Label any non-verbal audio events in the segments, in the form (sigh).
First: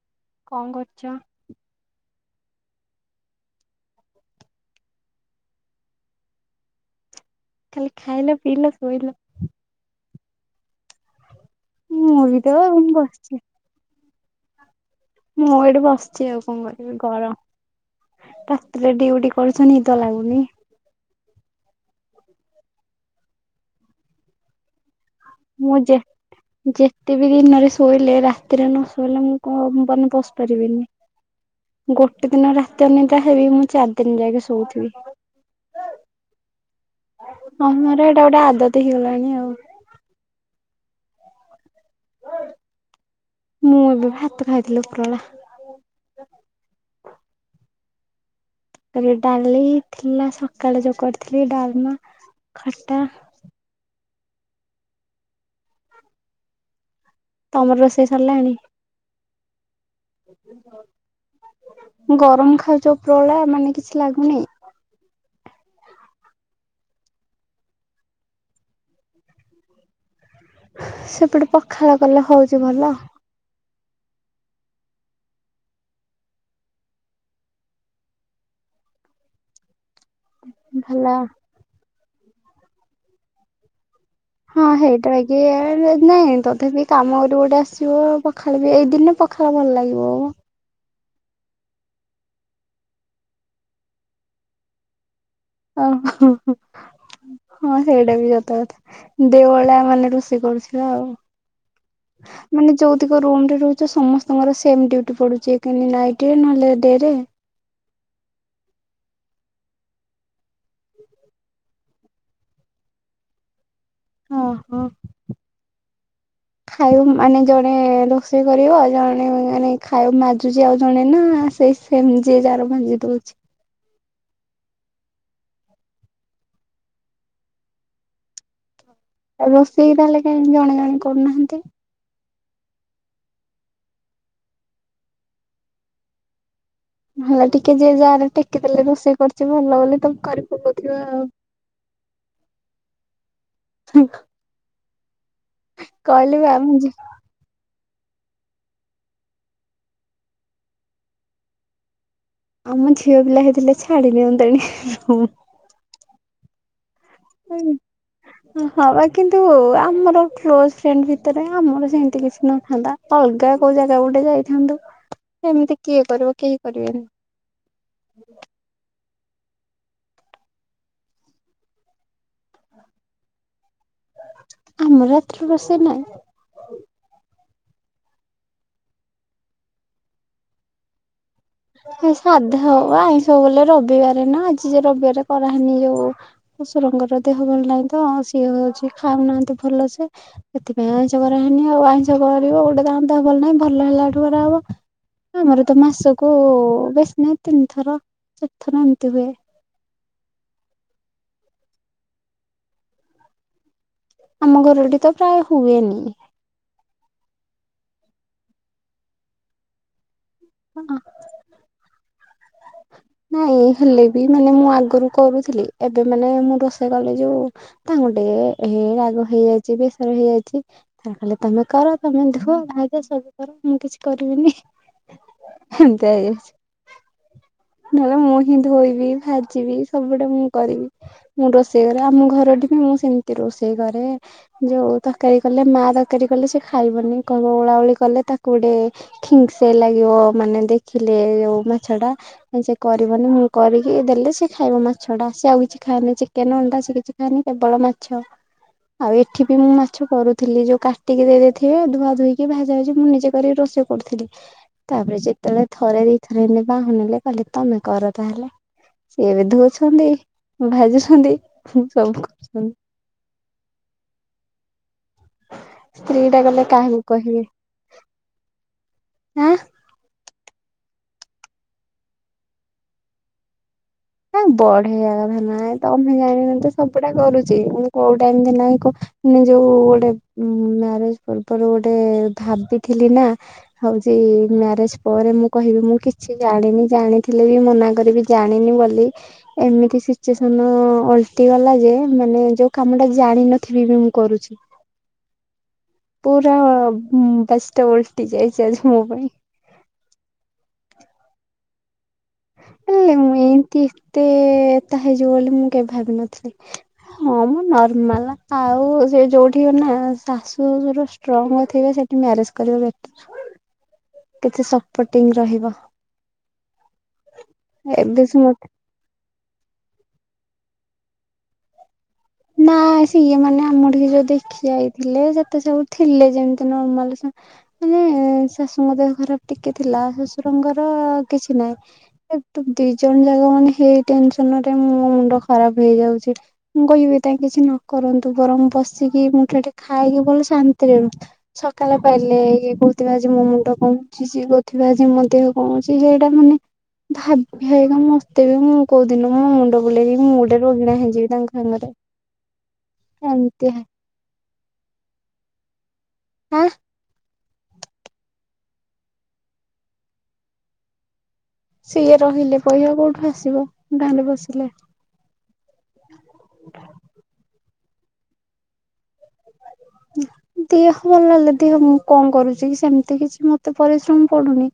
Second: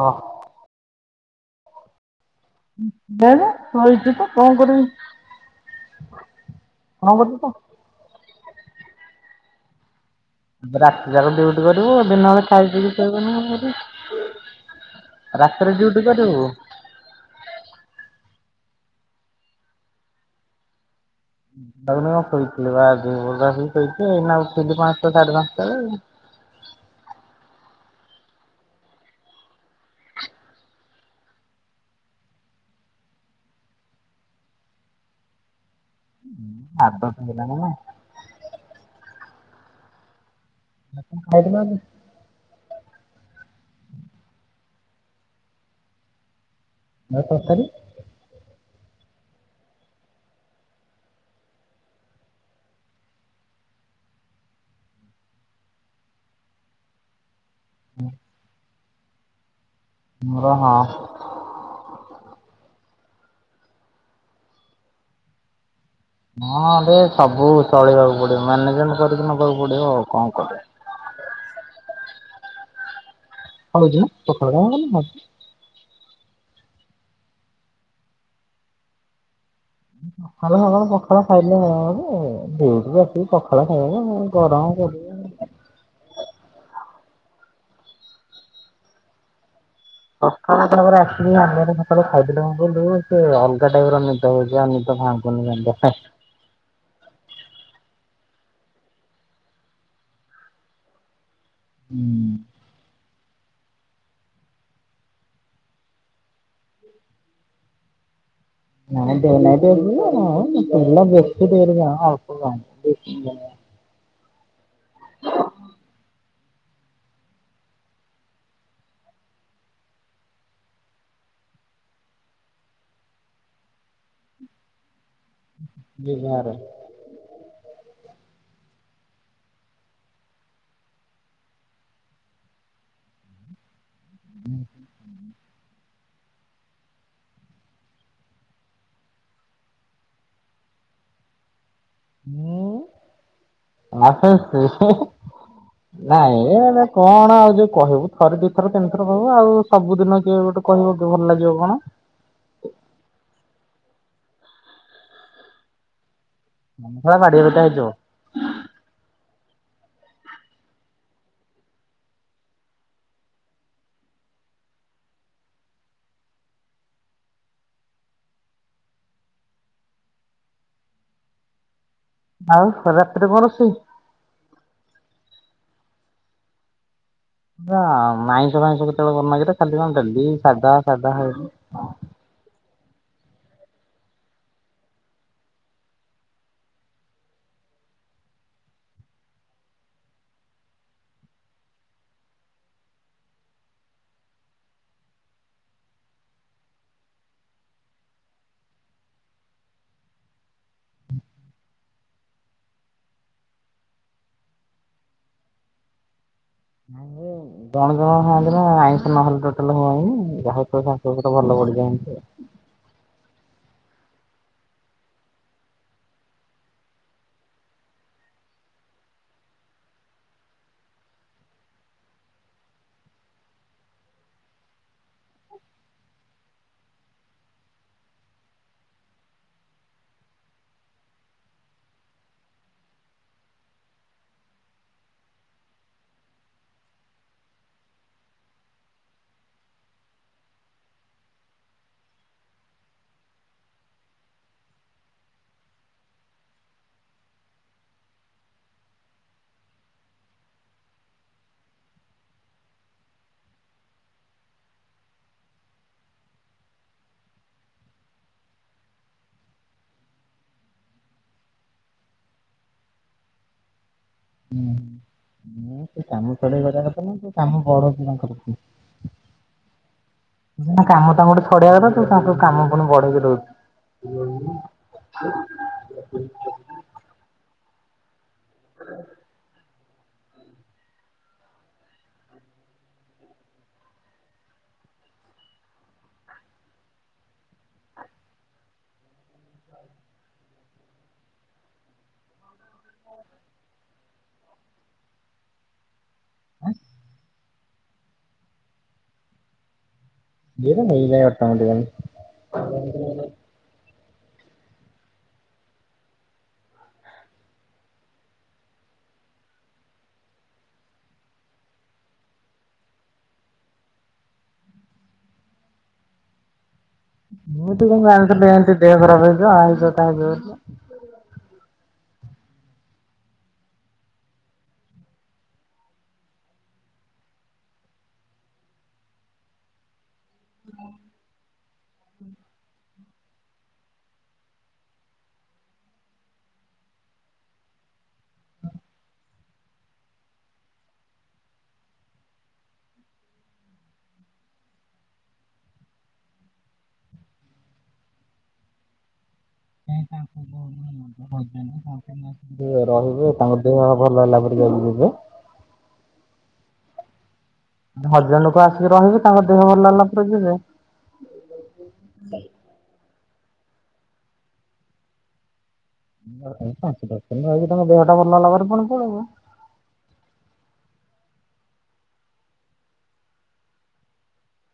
ହଁ। କଣ କରୁଛ? ସୋଇଛି ତ କଣ କରିବି? କଣ କରିବୁ କହ। କାଲି ଖାଇଲ? ପି ଲ ଶୋଇଲ। ବ ରାତି ଜାଗ ଜଉ କରିବ ମୁଁ ବି ଦିନବେଳେ ତ ଖାଇିକିିରି ସୋଇବିନି ବସିଛି। କଣ କରିବି? (inaudible) ମୁଁ ଏଇଠି ବସିଛି ଆଉ କଣ କରିବି ଗରମ ରେଡି ଉଡି କରୁଛି ନିଦ ଲାଗୁନି ଭଗଣୀ କହିଥିଲି ବା ଦର୍ଗ କହିଥିଲଇଉ ଖି ପା ମୁଁ ଯେ ଯେତେ ବିି ଦିନରେ ଶୋଇଲେ ରାତିରେ ନ ଶୋଇଲେ ମୁଁ କଣ ମାନ ପଶିପାରିବିନି ଗୋଟେ ଦିନ ରାତି ଅନିଦ୍ରା ହେଲେ ମୁଁ ଚାରି ଦିନ ଯାଇକି ଶୋଇଥିବି। ହୁଁ। ହଁ ମୋର ଏଟା ଗୋଟେ ଆଦତ୍ ହେଇଗଲାଣି ଆଉ ଆପଣ ଖାଇସାରିଲେଣି ମୁଁ ଏବେ ଭାତ ଖାଇଥିଲି ଉପରବେଳା। ଆଉ ତରକାରୀ ତାପରେ ଡାଲି ଥିଲା ସକାଳେ ଯୋଉ କରିଥିଲି ଡାଲି ଖଟା ତମର ରୋଷେଇ ସରିଲାଣି। ମୋର ହଁ। (inaudible) ଗରମ ଖାଉଚ ପ୍ରଳା ମାନେ କିଛି ଲାଗୁନିଁ। ହଁରେ ସବୁ ଚଳେଇବାକୁ ପଡିବ ମ୍ୟାନେଜମେଣ୍ଟ କରିକି ନବାକୁ ପଡିବ ଆଉ କଣ କର ସେପଟେ ପଖାଳ କଲେ ହଉଛି ଭଲ? ଖରା ଦିନ ପଖାଳ (unintelligible) ସକାଳୁ ସକାଳୁ ଭଲ ପଖାଳ ଖାଇଲେ ହବ (unintelligible) ଆସିବି ପଖାଳ ଖାଇବାନା। ହଁ ହେଇଟା (unintelligible) ନାଇଁ ତଥାପି କାମ କରିବ ଗୋଟେ ଆସିବ ପଖାଳ ବି ଏଇ ଦିନେ ପଖାଳେ ଭଲ ଲାଗେ। (unintelligible) ଅ ସକାଳୁ ଖାଇଥିଲୁ ସେ ଅଲଗା ଟାଇପ ର ନିଦ ହେଉଛି ଆ ନିଦ ଖାନ୍ତି। ଓ ହୋ (inaudible) ହଁ ହେ ଯଥା ଦେ ଭଳିଆ ମାନେ ରୋଷେଇ କରୁଥିଲା ଆଉ। ହୁଁ। ମାନେ ରହୁଛ ସମସ୍ତଙ୍କର ସେ ଡଟି ପୁଛି ନାଇଟ ରେ ନହଲେ ଡେରେ ନାାଇ ଦୋଇ ବେଶ ଆ ହଁ ହୋ ଖାଇବ ମାନେ ଜଣେ ରୋଷେଇ କରିବ। ଜଣେ ମାନେ ଖାଉ ମାଜୁଛି ଆଉ ଜଣେ ନା ସେଇ ସେମତି ଯିଏ ଯାର ଭାଜି ଦଉଛି। (inaudible) ବିହାର। (inaudible) ରୋଷେଇ ତାହେଲେ କାହିଁକି ଜଣେ ଜଣେ କରୁନାହାନ୍ତି। (unintelligible) ଭଲ ଟିକେ ଯିଏ ଯାରେ ଟେକିଦେଲେ। ରୋଷେଇ କରିଛି ଭଲ ବୋଲି ତମେ କରି ପଉଥିବ ଆଉ। ମୁଁ। ଆ କହିଲି ବା ନାଇଁ ଆମ ଏ ଝି କଣ ଆଉ ଯୋଉ କହିବୁ ଥରେ ଦି ଥର ତିନିଥର କହିବୁ। ଆଉ ସବୁଦିନ କିଏ ଗୋଟେ କହିବ ଭଲ ଲାଗିବ କଣ। ଛାଡ଼ି ଦିଅନ୍ତାଣି। ହଁ ବା (unintelligible) କିନ୍ତୁ ଆମର କ୍ଲୋଜ ଫ୍ରେଣ୍ଡ ଭିତରେ ଆମର ସେମିତି କିଛି ନଥାନ୍ତା। ଅଲଗା କୋଉ ଜାଗା ଗୋଟେ ଯାଇଥାନ୍ତୁ। ଏମିତି କିଏ କରିବ କେହି କରିବେନି। (inaudible) ଆଉ ରାତିରେ କଣ ରୋଷେଇ। ଆମରତ୍ର ବସେ ନାଇଁ। (inaudible) ଆଇଁଷ ଫାଇଁଷ କେତେବେଳେ ଗାଗା ଖାଲି କଣ ଦେଡଲି ସାଢଧା ସାଢଧା ହେଇି ଏଇ ସାଧା। ହଉ ଆଇଁଷ ବଲେ ରବିବାର ନା ଆଜି ଯେ ରବିବାର କରାହେଇନି। ଯୋଉ ଶଶୁରଙ୍କର ଦେହ ଭଲ ନାହିଁ ତ ସିଏ ହଉଛି ଖାଉନାହାନ୍ତି। ଭଲ ସେ ସେଥିପାଇଁ ଆଇଁଷ କରାହେଇନି। ଆଉ ଆଇଁଷ କରିବ ଗୋଟେ ଦେହ ଭଲ ନାହିଁ। ଭଲ ହେଲାଠୁ କରାହବ। ଆମର ତ ମାସ କୋ ବେଶୀ ନାହିଁ ତିନି ଥର ଚାରି ଥର ଏମିତି ହୁଏ। (inaudible) ଆମ ଘରଟି ତ ପ୍ରାୟ ହୁଏନି। ନାଇଁ ଜଣେ ଜଣ ଖାଆନ୍ତିନି ଆଇଁଷ ନହେଲେ ଟୋଟାଲ (unintelligible) (unintelligible) ନାଇଁ ହେଲେ ବି ମାନେ ମୁଁ ଆଗରୁ କରୁଥିଲି। ଏବେ ମାନେ ମୁଁ ରୋଷେଇ କଲି ଯୋଉ ତାଙ୍କୁ ଟିକେ ଏ ରାଗ ହେଇଯାଇଛି ବେସର ହେଇଯାଇଛି। ତା କଲେ ତମେ କର ତମେ ଦୁହ ଭାଙ୍ଗ ସବୁ କର ମୁଁ କିଛି କରିବିନି। (unintelligible) ନହେଲେ ମୁଁ ହିଁ ଧୋଇବି ଭାଜିବି ସବୁଆଡେ ମୁଁ କରିବି। ମୁଁ ରୋଷେଇ କରେ ଆମ ଘରଟି ବି ମୁଁ ସେମିତି ରୋଷେଇ କରେ ଯୋଉ ତରକାରୀ କଲେ ମା ତରକାରୀ କଲେ ସେ ଖାଇବନି। କଣ ଓଳାଉଳି କଲେ ତାକୁ ଗୋଟେ ଖିଙ୍ଗସ ଲାଗିବ। ମାନେ ଦେଖିଲେ ଯୋଉ ମାଛ ଟା। ସେ କରିବନି ମୁଁ କରିକି ଦେଲେ ସେ ଖାଇବ ମାଛ ଟା। ସେ ଆଉ କିଛି ଖାଏନି ଚିକେନ ଅଣ୍ଡା ସେ କିଛି ଖାଏନି କେବଳ ମାଛ ଆଉ ଏଠି ବି ମୁଁ ମାଛ କରୁଥିଲି। ଯୋଉ କାଟିକି ଦେଇଦେଇଥିବେ ଧୁଆ ଧୋଇକି ଭାଜା ଭାଜି ମୁଁ ନିଜେ କରିକି ରୋଷେଇ କରୁଥିଲି। ତାପରେ ଯେତେବେଳେ ଥରେ ଦିଇ ଥର ଲେଖା ବାହୁନିଲେ କହିଲେ ତମେ କର ତାହେଲେ ସିଏବେ ଧଉଛନ୍ତି ଭାଜୁଛନ୍ତି ସବୁ କରୁଛନ୍ତି। (inaudible) ହୁଁ। (unintelligible) ତା ସ୍ତ୍ରୀ ଗୋଟେ ଟା ଗଲେ ଛଡେଇବା କାହାକୁ କହିବେ ଆଁ ତୁ ତାଙ୍କ କାମ ପୁଣି ବଢେଇକି ଦୋଉଚୁ। ବଢିଆ ଜାଗା ହେ ନାଇଁ ତମେ ଜାଣିନ ତ ସବୁଟା କରୁଛ। ମୁଁ କୋଉଠି ନକେ ଯୋଉ ମ୍ୟାରେଜ ପୂର୍ବରୁ ଗୋଟେ ଭାବିଥିଲି ନା ହଉଛି ମ୍ୟାରେଜ ପରେ ମୁଁ କହିବି ମୁଁ କିଛି ଜାଣିନି ଜାଣିଥିଲେ ବି ମନା କରିବି ଜାଣିନି ବୋଲି। ଏମିତି ସିଚୁଏସନ ଅଲଟିଗଲା ଯେ ମାନେ ଯୋଉ କାମ ଟା ଜାଣିିନଥିବି ବି ମୁଁ କରୁଛି ପୁର ବ ତ ଓଲଟି ଯାଇଛି ଆଜି ମୋ ପାଇଁ। ଏଇ ନେଇ ଯ ଅୋଟାାମୋଟି ଏଲେ ମୁ ଏତି ମତେ ତା ହେଇଯିବ ବୋଲି ମୁଁ କେବେ ଭାବିନଥିଲି ହଁ ମୁଁ ନର୍ମାଲ ଆଉ ସେ ଯୋଉଠି ନା ଶାଶୁ ଘର ଷ୍ଟ୍ରଙ୍ଗ ଥିବ ସେଠି ମ୍ୟାରେଜ କର କିଛି ସପୋର୍ଟିଂ ରହିବ ମୁଁତି ଏବେ କେମିତି ସେ ମତେ ଜାଣିଥାନ୍ତି ଦେହ ଖରପ ହଉଛି ଆଇଁସ ଖାଇଦଉଛୁ। ନାଆ ସିଏ ମାନେ ଆମ ଟିକେ ଯୋଉ ଦେଖି ଯାଇଥିଲେ ସେତେ ସବୁ ଥିଲେ ଯେମିତି ନର୍ମାଲ ମାନେ ଶାଶୁଙ୍କ ଦେହ ଖରାପ ଟିକେ ଥିଲା ଶାଶୁ ରଙ୍ଗର କିଛି ନାହିଁ ଦି ଜଣ ଯାାଗ ମାନେ ହେଇ ଟେନସନ ରେ ମୋ ମୁଣ୍ଡ ଖରାପ ହେଇଯାଉଛି ମୁଁ କହିବି। ତ କିଛି ନ କରନ୍ତୁ ବରଂ ବସିକି ମୁଠାଟେ ଖାଇକି ଭଲ ଶାନ୍ତିରେ ସକାଳେ ପାଇଲେ ଇଏ କହୁଥିବେ ଆଜି ମୋ ମୁଣ୍ଡ କଣ ହଉଛି ସିଏ କହୁଥିବା ଆଜି ମୋ ଦେହ କଣ ହଉଛି ସେଇଟା ମାନେ ଭାବି ଭାବିକା ମତେ ବି ମୁଁ କୋଉ ଦିନ ମୋ ମୁଣ୍ଡ ବୁଲେଇକି ମୁଁ ଗୋଟେ ରୋଗିଣା ହେଇଯିବି ତାଙ୍କ ସାଙ୍ଗରେ। (inaudible) ଯିଏ ରହିବେ ତାଙ୍କ ଏମିତି ଦେହ ଭଲ (unintelligible) ହା ହଜାର ଲୋକ ଆସିକି ରହିବେ ତାଙ୍କ ଦେହ ଭଲ ହେଲା ପରେ ଯିବେ ସିଏ ରହିଲେ ପହିୟା କୋଉଠୁ ଆସ ଯିବ ଗାଁରେ ବସିଲେ ପାଞ୍ଚ ଦଶମିନିଟ ଲାଗେ (inaudible) ତମ ଦେହ ଟା ଭଲ ହେଲାପରେ ଫୁଣି ପଳେଇବ ଦିହ ଭଲ ଲାଗିଲେ ଦିହ ମୁଁ କଣ କରୁଛି କି ସେମିତି କିଛି ମତେ ପରିଶ୍ରମ ପଡୁନି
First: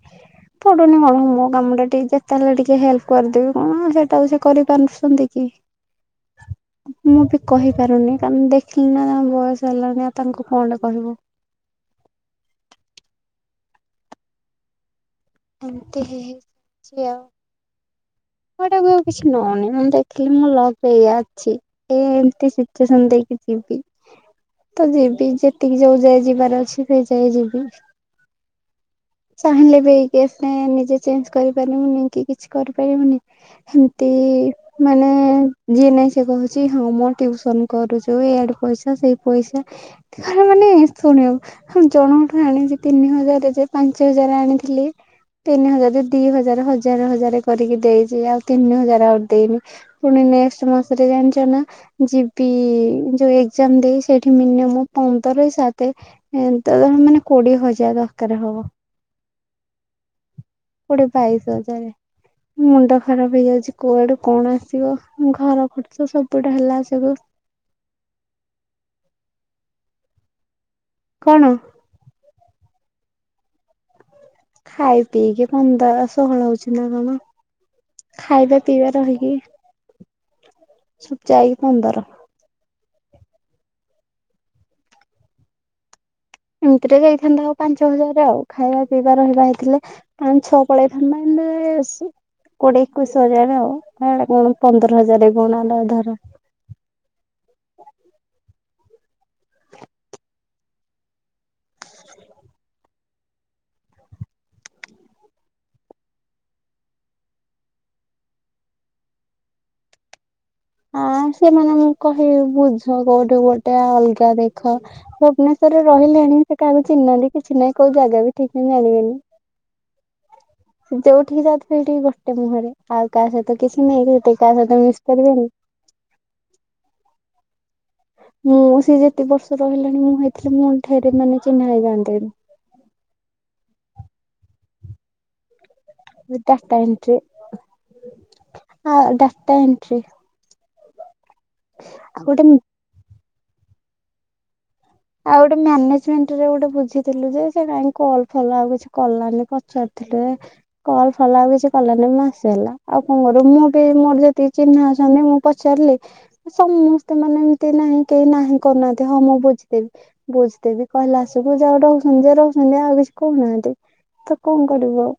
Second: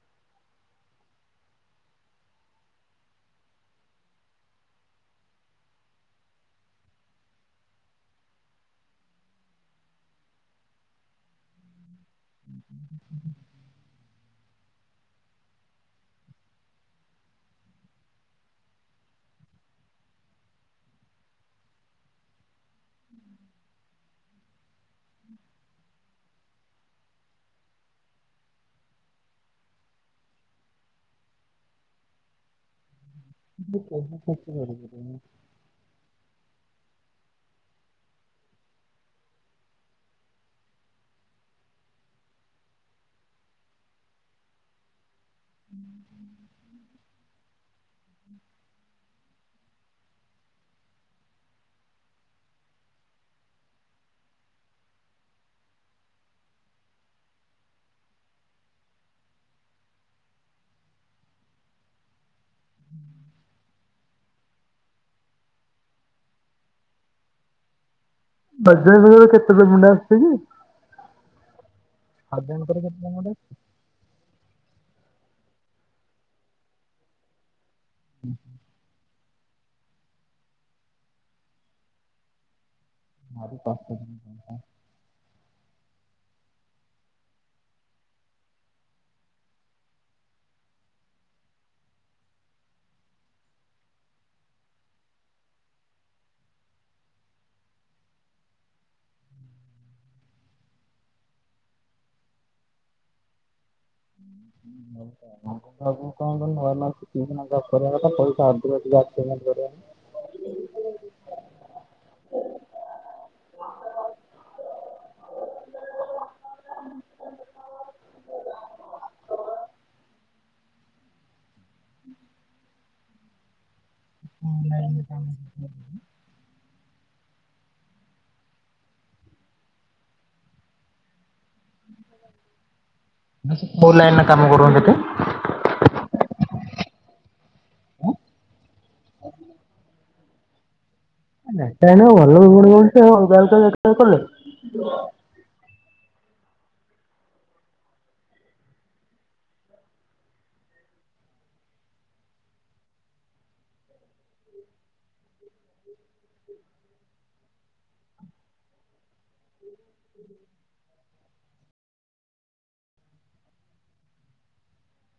ପଡୁନି କଣ ମୋ କାମ ଟା ଟିକେ ଯେତେ ହେଲେ ଟିକେ ହେଲ୍ପ କରିଦେବି କଣ ସେଟା ସେ କରିପାରୁଛନ୍ତି କି ମୁଁ ବି କହିପାରୁନି କାରଣ ଦେଖିଲି ନା ତାଙ୍କ ବୟସ ହେଲାଣି। ନା ତାଙ୍କୁ କଣଟେ କହିବୁ ଏମତି ହେଉଛି ଆଉ କଟାକୁ ଆଉ କିଛି ନଉନି ମୁଁ ଦେଖିଲି ମୁଁ ଲକ୍ ଏଇଆ ଅଛି ଏ ଏମତି ସିଚୁଏସନ ଦେଇକି ଯିବି ତ ଯିବି ଯେତିକି ଯୋଉ ଯାଇ ଯିବାର ଅଛି ସେ ଯାଇ ଯିବି ଚାହିଁଲେ ବି ନିଜେ ଚେଞ୍ଜ କରିପାରିବୁନି କି କିଛି କରିପାରିବୁନି ଏମତି ପଳେଇବେ। ମାନେ ଯିଏ ନହିଁ ସେ କହୁଛି। ଜି ହଁ ମୁଁ ଟ୍ୟଉସନ କରୁଛୁ ଏଆଡେ ପଇସା ସେଇ ପଇସା ମାନେ ଶୁଣିବ ଜଣଙ୍କଠୁ ଆଣିଛି ତିନି ହଜାର ଯେ ପାଞ୍ଚ ହଜାର ଆଣିଥିଲି ତିନି ହଜାର ଦି ହଜାର ହଜାର ହଜାର କରିକି ଦେଇଛି ଆଉ ତିନି ହଜାର ଆହୁରି ଦେଇନି ପୁଣି ନେଷ୍ଟ ମାସରେ ଜାଣିଛ ନା ଯିବି ଯୋଉ ଏକଜାମ୍ ଦେଇ ସେଇଠି ମିନିୟମ ପନ୍ଦର ସାତ ଏ ମାନେ କୋଡିଏ ହଜାର ଦରକାର ହବ। କୋଡିଏ ବାଇଶ ହଜାର ମୁଣ୍ଡ ଖରାପ ହେଇଯାଉଛି କୁଆଡକୁ କଣ ଆସିବ ଘର ଖର୍ଚ୍ଚ ସବୁଡା ହେଲା ସବୁ ବାଜାଜ ରେ ଆଉ କେତେ ପ୍ରେମେଣ୍ଟ ଆସୁଛି କି କଣ ଆାତ ଦିନ ପରେ କେ (inaudible) ଡ (inaudible) ଖାଇ ପିଇକି ପନ୍ଦର ଷହଳ ହଉଛି ନା କଣ ଖାଇବା ପିଇବା ରହିକି ଜାଇ ପନ୍ଦର। ଆ ପା (unintelligible) ଏମିତିରେ ଯାଇଥାନ୍ତା ଆଉ ପାଞ୍ଚ ହଜାର ଆଉ ଖାଇବା ପିଇବା ରହିବା ହେଇଥିଲେ କ ଛଅ ପଳେଇଥାନ୍ତା ଏତି କୋଡିଏ ଏକୋଇଶ ହଜାର ଆଉ କଣ ପନ୍ଦର ହଜାର କଣ ଧର। ବାବୁ କଣ କରୁ ନ ଦ କଥା ପଇସା କରିବା। (unintelligible) ହଁ ସେମାନେ ମୁଁ କହିବି ବୁଝ କୋଉଠୁ ଗୋଟେ ଅଲଗା ଦେଖ ଭୁବନେଶ୍ୱରରେ ରହିଲେଣି ସେ କାହାକୁ ଚିହ୍ନି ନାହାନ୍ତି କିଛି ନାହିଁ କୋଉ ଜାଗା ବି ଠିକ ନାହିଁ ଜାଣିବେନି ଯୋଉଠିକ ଯ ସେଇଠି ଗୋଟେ ମୁହଁରେ ଆଉ କାସହିତ କିଛି ନେଇିଟୋ ସହିତ ମିଶପାରିବେନି। ମୁଁ ସେିଏ ଯେତେ ବର୍ଷ ରହିଲାଣି ମୁଁ ହେଇଥିଲି ମୋ ଠେରେ ମାନେ ଚିହ୍ନା ହେଇ ଓ ଲାଇ କାମ କରନ୍ତି ଏଠି ଡାଟ ଏଣ୍ଟି ଆ ଡାଟା ଏଣ୍ଟି। ନଟଲ ଗୁଣ (inaudible) (unintelligible) ଆଉ ଗୋଟେ ମ୍ୟାନେଜମେଣ୍ଟରେ ଗୋଟେ ବୁଝିଥିଲୁ ଯେ ସେ କାହିଁକ କଲ ଫଲ ଆଉ କିଛି କଲାନି ପଚାରିଥିଲୁ କଲ ଫଲ ଆଉ କିଛି କଲାନି ମୁଁ ଆସିଗଲା ଆଉ କଣ କରିବ ମୁଁ ବି ମୋର ଯେତିକି ଚିହ୍ନା ଅଛନ୍ତି ମୁଁ ପଚାରିଲି ସମସ୍ତେ ମାନେ ଏମିତି ନାହିଁ କେହି ନାହିଁ କରୁନାହାନ୍ତି ହଁ ମୁଁ ବୁଝ ବ ବୁଝିଦେବି କହିଲେ ଆସିବୁ ଯାଉ ରହୁଛନ୍ତି ଯେ ରହୁଛନ୍ତି ଆଉ କିଛି କହୁନାହାନ୍ତି ତ କଣ କରିବୁ ଆଉ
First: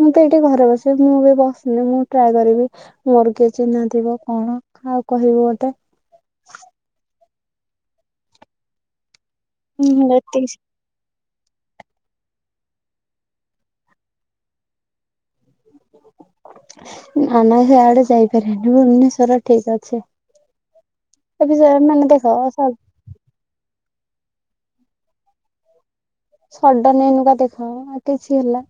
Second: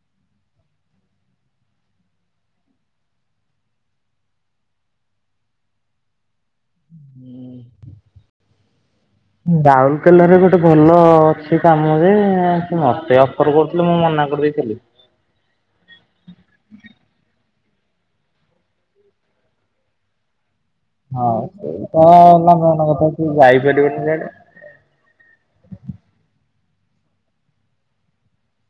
ମୁଁ ତ ଏଇଠି ଘରେ ବସିବି ମୁଁ ବି ବସିନି ମୁଁ ଟ୍ରାଏ କରିବି ମୋର କିଏ ଚିହ୍ନା ଥିବ କଣ ଆଉ କହିବୁ ଗୋଟେ। ହୁଁ। (inaudible) ହୁଁ ରାଉରକେଲାରେ ଏତିକି ଗୋଟେ ଭଲ ଅଛି କାମରେ ମତେ ଅଫର କରୁଥିଲ ମୁଁ ମନା କରିଦେଇଥିଲି। ନ ନା ସେଆଡେ ଯାଇପାରନି ଭୁବନେଶ୍ଵର ଠିକ ଅଛି। ହଁ ଏବେ ସେ ମାନେ ଦେଖ ତ ହେଲା କଥା ଯାଇପାରିବୁନି ସେଆଡେ ସଡନ ଏନୁକା ଦେଖା ଆଉ କିଛି ହେଲା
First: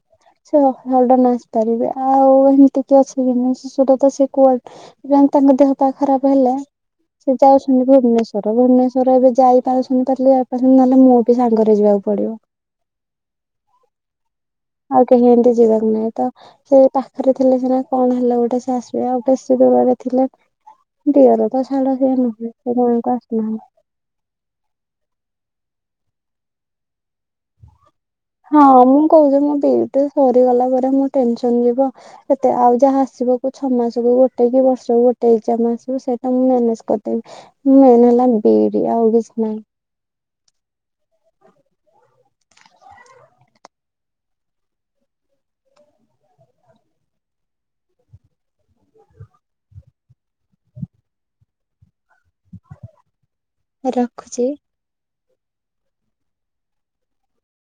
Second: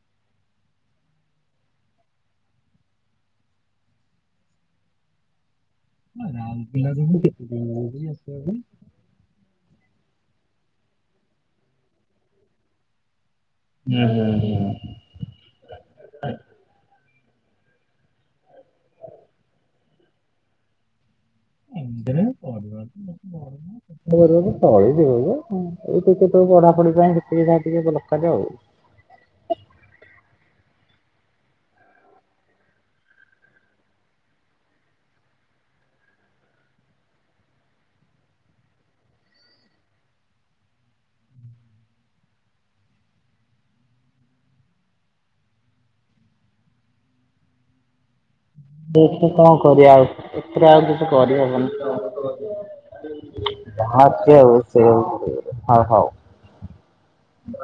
ସେ ସଡନ ଆସିପାରିବେ ଆଉ ଏମିତି କି ଅସୁବ ନାହିଁ ଶିଶୁର ତ ସେ କୁଆଡ ତାଙ୍କ ଦେହ ପା ଖରାପ ହେଲେ ସେ ଯାଉଛନ୍ତି ଭୁବନେଶ୍ଵର ଭୁବନେଶ୍ଵର ଏବେ ଯାଇ ଶୁଣି ପାରିଲି ଯପ ନହେଲେ ମୁଁ ବି ସାଙ୍ଗରେ ଯିବାକୁ ପଡିବ। ଆଉ କେହି ଏମତି ଯିବାକୁ ନାହିଁ ତ ସେ ପାଖରେ ଥିଲେ ସନା କଣ ହେଲା ଗୋଟେ ସେ ଆସିବ ଗୋଟେ ସେ ଦରେ ଥିଲା। ତଳିେଇ ଦ ଏ ଆସୁନାହାନ୍ତି। ଟିକେ ତୋ ପଢାପଢି ପାଇଁ ସେତିକି ଯା ଟିକେ ଭଲ। ହଁ ମୁଁ କହୁଛି ମୋ ବିଇଟେ ସରିଗଲା ପରେ। ଟେନସନ ଯିବ ଏତେ ଆଉ ଯାହା ଆସିବ କ ଛଅ ମାସକୁୁ ଗୋଟେ କି ବର୍ଷକୁ ଗୋଟେଇ ଏକ୍ଜାମ ସେଇଟା ମୁଁ ମ୍ୟାନେଜ କରିଦେବି ମେନ୍ ହେଲା ବିଡି ଆଉ କିଛି ନାହିଁ। ବହୁ କଣ କରିବା ଆଉ ଏଥିରେ ଆଉ କିଛି କରିହବନି। ହଁ ଅଛି ରଖୁଛି। ଆଉ (inaudible) ହଉ ହଉ।